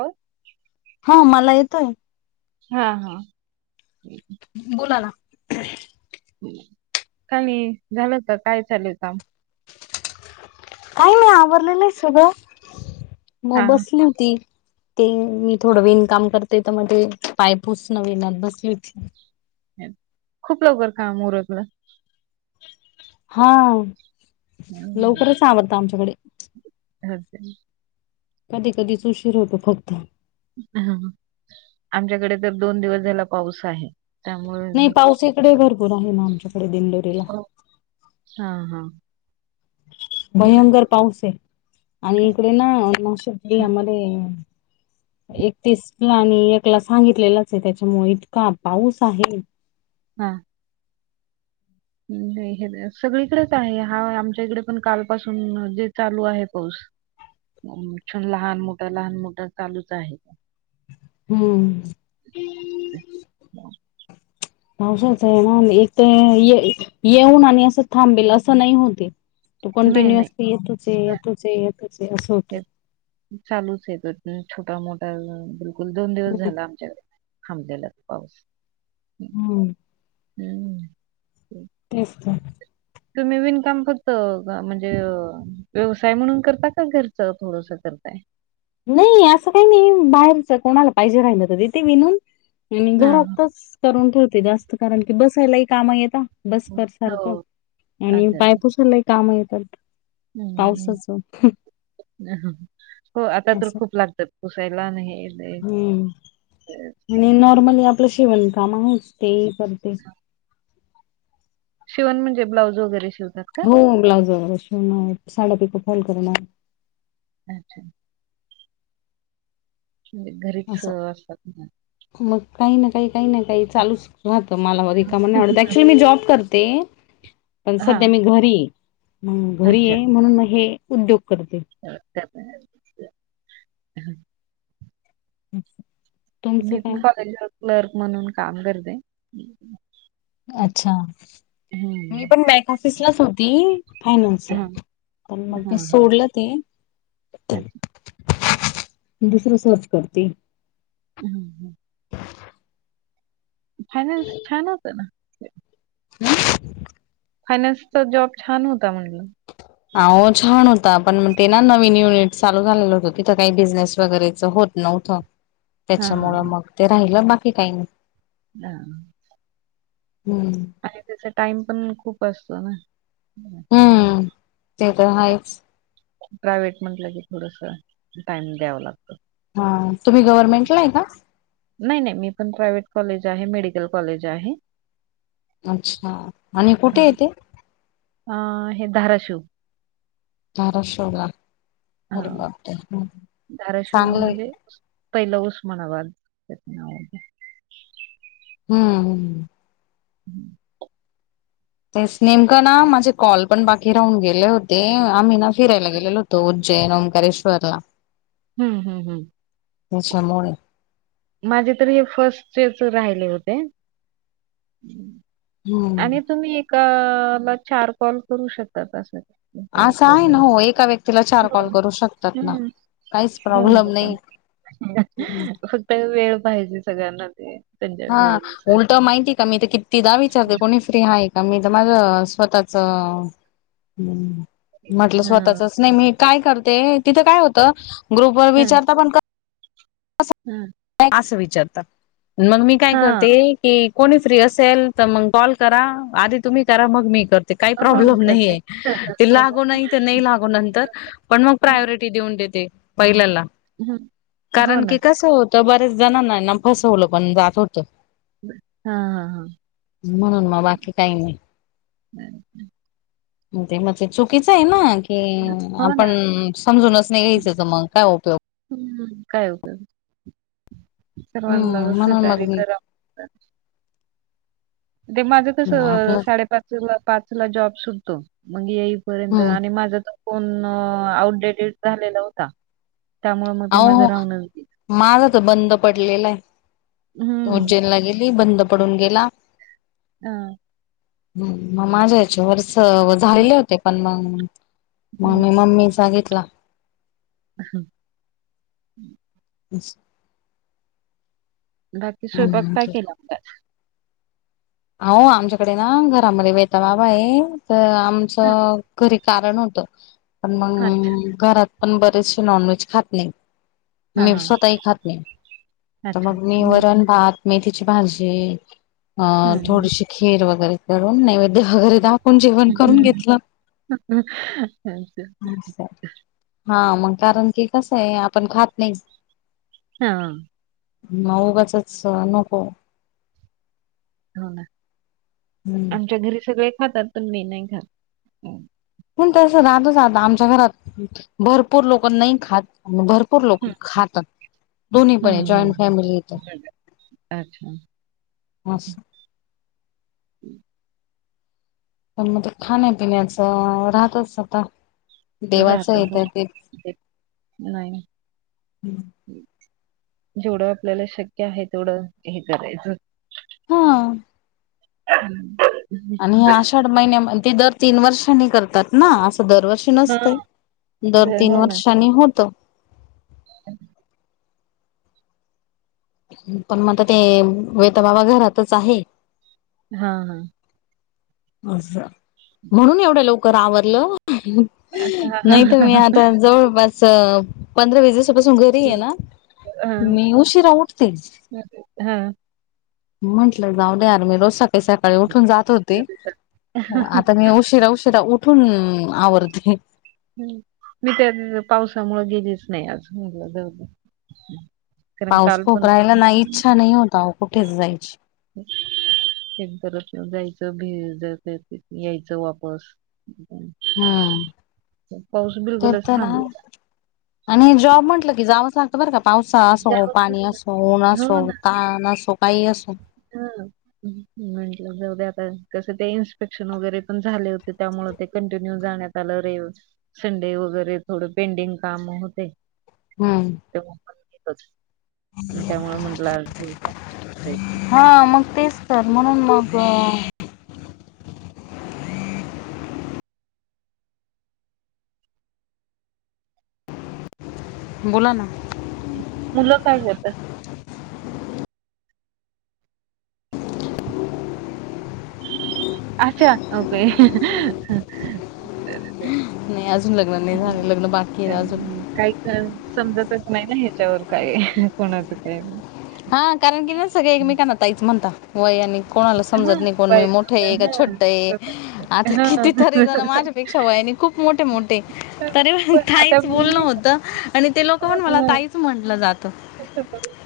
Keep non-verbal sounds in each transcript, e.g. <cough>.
हो? हा मला येतोय. हा हा. बोला ना. काय नी झालं का काय चाललं काम? काय नाही आवरलेलं आय सगळं मग हा बसली होती. ते मी थोडं विणकाम करते तर, म ते पायपूसन विणत बसली होती. हम्म, खूप लवकर काम उरकता? हां, लवकरच आवरत आमच्याकडे. हांत द्या. कधी कधीच उशीर होतो फक्त. हं हा आमच्याकडे तर दोन दिवस झाला पाऊस आहे. त्यामुळच म पूर आहे ना आमच्याकडे दिंडोरीला. हा हा. इकडे भयंकर पाऊस ए आणि इकडे ना नाशिक जिल्ह्या मध्ये एकतीस ला आणि एकला सागितले लाच ए त्याच्यामुळे पाऊस आहे. हा. हम्म, हे सगळीकडेच आहे हा आमच्या इकडे पण काल पासून जे चालू आहे पाऊस. छण लहान मोठं लहान मोठं चालूच आहे. हम्म. पावसाच येणार ए ना एक तर येईत येऊन आणि असं थांबेल असं नाय होते ए. तो नाही नाही कंटिन्युअसली येतोच ए येतोच ए येतोच ए असं होतं. हे चालूच ए तर छोटा मोठा बिलकुल दोन दिवस झाला आमच्याकडे. थांबलेलाच पाऊस. हम्म हम्म तेच तर तुम्ही विणकाम करत म्हणजे व्यवसाय म्हणून करता का घरच थोडस करताय नाही असं काही नाही बाहेरच कोणाला पाहिजे राहिलं तर तिथे विणून आणि हां. घरातच करून ठेवते जास्त कारण की बसायलाही काम येता बसकर सारखं हो. आणि अच्छा, पाय अच्छा. पुसायला एक काम येतात हं, पावसाचं ह हो आता तर असं खूप लागतात पुसायला आण हे न हम्म आणि नॉर्मली आपलं शीवण काम आहेच ते ही करते <unintelligible> शिवन म्हणजे ब्लाऊज वगैरे शिवता का हो ब्लाऊज वगैरे शिवण साड्या पिको फॉल करण <unintelligible> ते घरीच असं असतात मग काही ना काही काही ना काही चालूच राहत मला व रिकाम नाही आवडत ऍक्चुली मी जॉब करते पण सध्या हां. मी घरी मग घरी अच्छा. आहे म्हणून हे उद्योग करते <unintelligible> <unintelligible> मी पण काय कॉलेजला क्लर्क म्हणून काम करते अच्छा मी हं. पण बॅक ऑफिसलाच होती फायनान्सला हां, पण मग मी हां, हां. सोडलं ते अच्छा. दुसर सर्च करते ह फायनान्स छान होत ना <unintelligible> फायनान्सचा जॉब छान होता म्हणलं आहो छान होता पण ते ना नवीन युनिट चालू झालेलं होत तिथं काही बिझनेस वगैरेच होत नव्हतं हा हा त्याच्यामुळं हा मग ते राहिलं बाकी काही नाही हम हम आणि त्याचा टाइम पण खूप असतो ना हम ते तर आहेच प्रायव्हेट म्हटलं की थोडस टाइम द्यावं लागतो हा तुम्ही गव्हर्नमेंटला आहे का नाही, नाही मी पण प्रायव्हेट कॉलेज आहे मेडिकल कॉलेज आहे अच्छा आणि हा. कुठेय ते अ हे धाराशिव धारशिवला हा चांगलंय धाराशिवमध्ये पहिल उस्मानाबाद हम्म <unintelligible> तेच नेमकं ना माझे कॉल पण बाकी राहून गेले होते आम्ही ना फिरायला गेलेलो होतो जयराम करेश्वरला. हम्म हम् हम्. अच्छामुळे. माझे तरी हे फर्स्टच राहिले होते. हम्म आणि तुम्ही एका ला चार कॉल करू शकता अस. असं आहे ना हो एका व्यक्तीला चार हो कॉल करू शकतात ना. हम्म काहीच होऊन प्रॉब्लेम नाही. जातं. फक्त वेळ पाहिजे सगळ्यांना ते. त्यांच्या हा. वेळेनुसार. उलट माहिती मी तर कितीदा विचारते कोणी फ्री हाय का? मी तर माझं स्वतःच हम्म. म्हटलं हां, स्वतःचच नाही मी करते तिथं काय होतं ग्रुपवर विचारता पण हम्म. असं विचारतात. मग मी काय हां. करते. की कोणी फ्री असेल तर मग कॉल करा आधी तुम्ही करा मग मी करते. काही हो मी प्रॉब्लेम करते. नाहीे. हं, ते हं, हो ना. लागो नाही ते नाही लागो नंतर. पण मग प्रायोरिटी देऊन देते पहिल्याला. हम्. कारण की कसं होतं बऱ्याच जणांना ना फसवलं पण जात होतं. हा हा हा. म्हणून मग बाकी काही नाही. हं ह. ते म ते चुकीचं आहे ना. कि हो आपण ना. समजूनच नाही घ्यायच तर मग काय उपयोग. हम्. काय उपयोग? सर्वांना हम्म म्हणून मग सहकार्य मी करा ते माझं कस आपलं साडेपाच ला पाच ला जॉब सुटतो मग पर्यंत हम्म आणि माझा त फोन आउटडेटेड झालेला होता. त्यामुळे मग अ ते माझं हो. राहूनच गेलं. माझा तर बंद पडलेला आहे. हं. उज्जैनला गेली‌. बंद पडून गेला. हम. हम् मग माझ्या याचे वर्ष हं, झालेले होते पण मग. मग मी मम्मींचा घेतला. ह. बच् बाकी स्वयंपाक काय केला होता? हो आमच्याकडे ना घरामध्ये वेहता बाबा हे तर आमच हां, घरी कारण होत पण अच्छा. मग घरात पण बरेचसे नॉनव्हेज खात नाही. हां, मी हां. स्वतःही खात नाही. तर मग मी वरण भात मेथीची भाजी अ हं, हं. थोडीशी खीर वगैरे करून नैवेद्य वगैरे दा खून जेवण हं, करून हं. घेतलं. अच्छा. हा. मग कारण की कसं आहे आपण खात नाही ह. मग उगाचच नको. हो ना. हम्म. आमच्या घरी सगळे खातात पण, मी नाही खात. पण तसं राहतच आता. आमच्या घरात भरपूर लोक नाही खातं आणि भरपूर लोक खातात. दोन्ही पण हं, हं, जॉईंट हं. फॅमिली इथं. अच्छा. असं. पण मग ते खाण्यापिण्याचं राहतच आता देवाचं राहतं येत ते <unintelligible> जेवढं आपल्याला शक्य आहे, तेवढं हे करायचं हा. <inaudible> हे आषाढ महिन्यामध्ये दर तीन वर्षांनी करतात ना, अस दरवर्षी हां, नसते, दर ते तीन हो ना. वर्षानी होत. <unintelligible> पण मग आता ते <unintelligible> बाबा घरातच आहे. हा, हा. अस म्हणून एवढ्या लवकर आवरलं हां, हां, नाही ते हां. मी आता जवळपास पंधरा, वीस दिवसापासून घरी सुट्टीये ना, हां. मी उशीरा उठते हां. म्हटलं जाऊ दे यार, मी रोज सकाळी सकाळी उठून जात होते. हो आता मी उशिरा उशिरा उठून आवरते. मी त्या पावसामुळे गेलीच नाही आज, म्हटलं जाऊदे. कारण पाऊस खूप कालपण <inaudible> <inaudible> राहिला ना इच्छा नाही होत अहो कुठेच जायची. <unintelligible> जायचं, भिजायचं, तिथंन यायचं वापस <inaudible> हा. पाऊस <unintelligible> थांबलेला. आणि जॉब म्हटलं की जाव लागतं बरं का पावसाळा असो, त्यावेळेस. पाणी असो, ऊन असो, ताण असो, काहीही असो हम्म. म्हंटलं जाऊदे आता, कस ते इनस्पेक्शन वगैरे पण झाले होते, त्यामुळे ते कंटिन्यू जाण्यात त्याला रे संडे वगैरे थोड पेंडिंग काम होते हा. <unintelligible> त्यामुळे म्हटलं आज दे. हा मग तेच तर, म्हणून मग बोला ना. मुलं काय करतात? अच्छा, ओके. नाही अजून लग्न नाही झाले, लग्न बाकी आहे अजून. तर समजतच नाही ना ह्याच्यावर काये, कोणाच काही हा कारण की ना, सगळे एकमेकांना ताईच म्हणता वय आणि कोणाला हां, समजत नाही. कोणी शिकवायचं होतं. मोठय का? हां. छोटय? बरोबर. आता किती तरी हां. जण माझ्या माझ्यापेक्षा वयाने खूप खूप मोठे मोठे तर तरी पण आता ताईच बोलणं मी होतं आणि ते लोक पण मला ताईच म्हटलं जातं.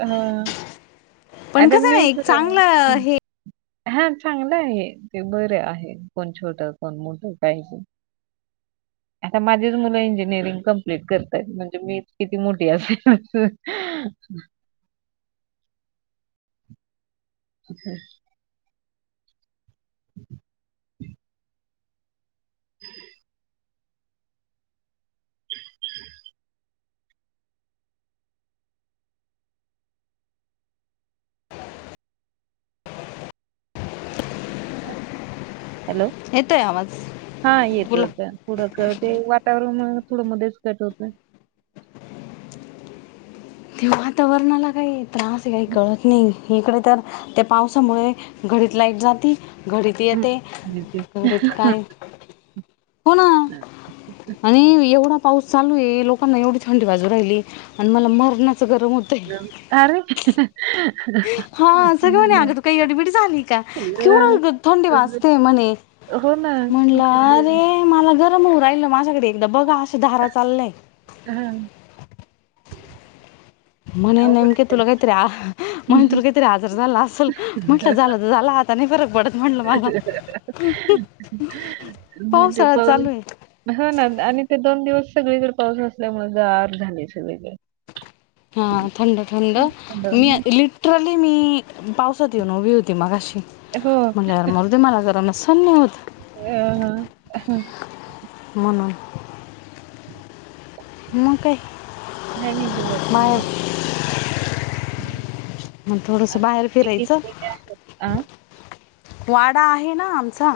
ह, पण आता कसं आहे ना मीच एक चांगलं हे हा, चांगलं आहे. ते बरे आहे, कोण छोट कोण मोठं का ह आता माझीच मुलं इंजिनिअरिंग कम्प्लीट करतय मी किती मोठी असेल. <inaudible> <inaudible> <inaudible> <inaudible> हॅलो येतोय आवाज हा येतो बोला येतोय <unintelligible> वाट त्यामुळे <unintelligible> मध्येच कट होत. ते वातावरणाला काही त्रास हं. कळत नाही इकडे तर त्या पावसामुळे घडीत लाईट जाती घडीत हं. येते घडीत हां, काय. होणा हां. आणि एवढा पाऊस चालू आहे लोकांना एवढी थंडी वाजू राहिली आणि मला मरणाचं गरम होत <unintelligible> हा सगळ म्हणे अगं तू काही येडीबिड झाली का? केवढ थंडीडे वाजते म्हणे. हो ना. म्हटलं रे मला गरम होऊ राहिल. माझ्याकडे एकदा बघा अश्या धारा चाललंय. हा म्हणे नेमक तुला काहीतरी आ म्हणे हम्म. तुला काहीतरी आजार झाला असल म्हंटलं झालं तर झाला. फरक पडत म्हणलं मला म्हणजे पावसाळा चालू पाऊस ये. हो ना आणि ते दोन दिवस सगळी कड पाऊस असल्यामुळे गार झाल सगळीकडे. हा थंड थंड मी हम्म. ली टरली मी पावसात येऊन उभी होती मगाशी. हो. म्हटलं यार मरू मला गरामचस सहन नाही होत. <inaudible> म्हणून. <inaudible> मग काय? नाही नाही बाहेर <unintelligible> मग आज थोडंसं बाहेर सुट्टी फिरायचं घेतली. आ वाडा आहे ना आमचा.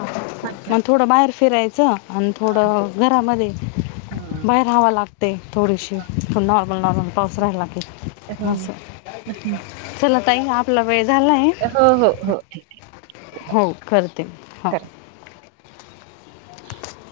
अच्छा. मग थोडं बाहेर फिरायचं आणि थोडं घरामध्ये. हां. बाहेर हवं लाग ते थोडीशी नॉर्मल नॉर्मल पाऊस राहायला की. हो ना. असं हम्म. चला ताई आपला वेळ झालाय. हो हो हो. हो करते. हो बाय. <inaudible>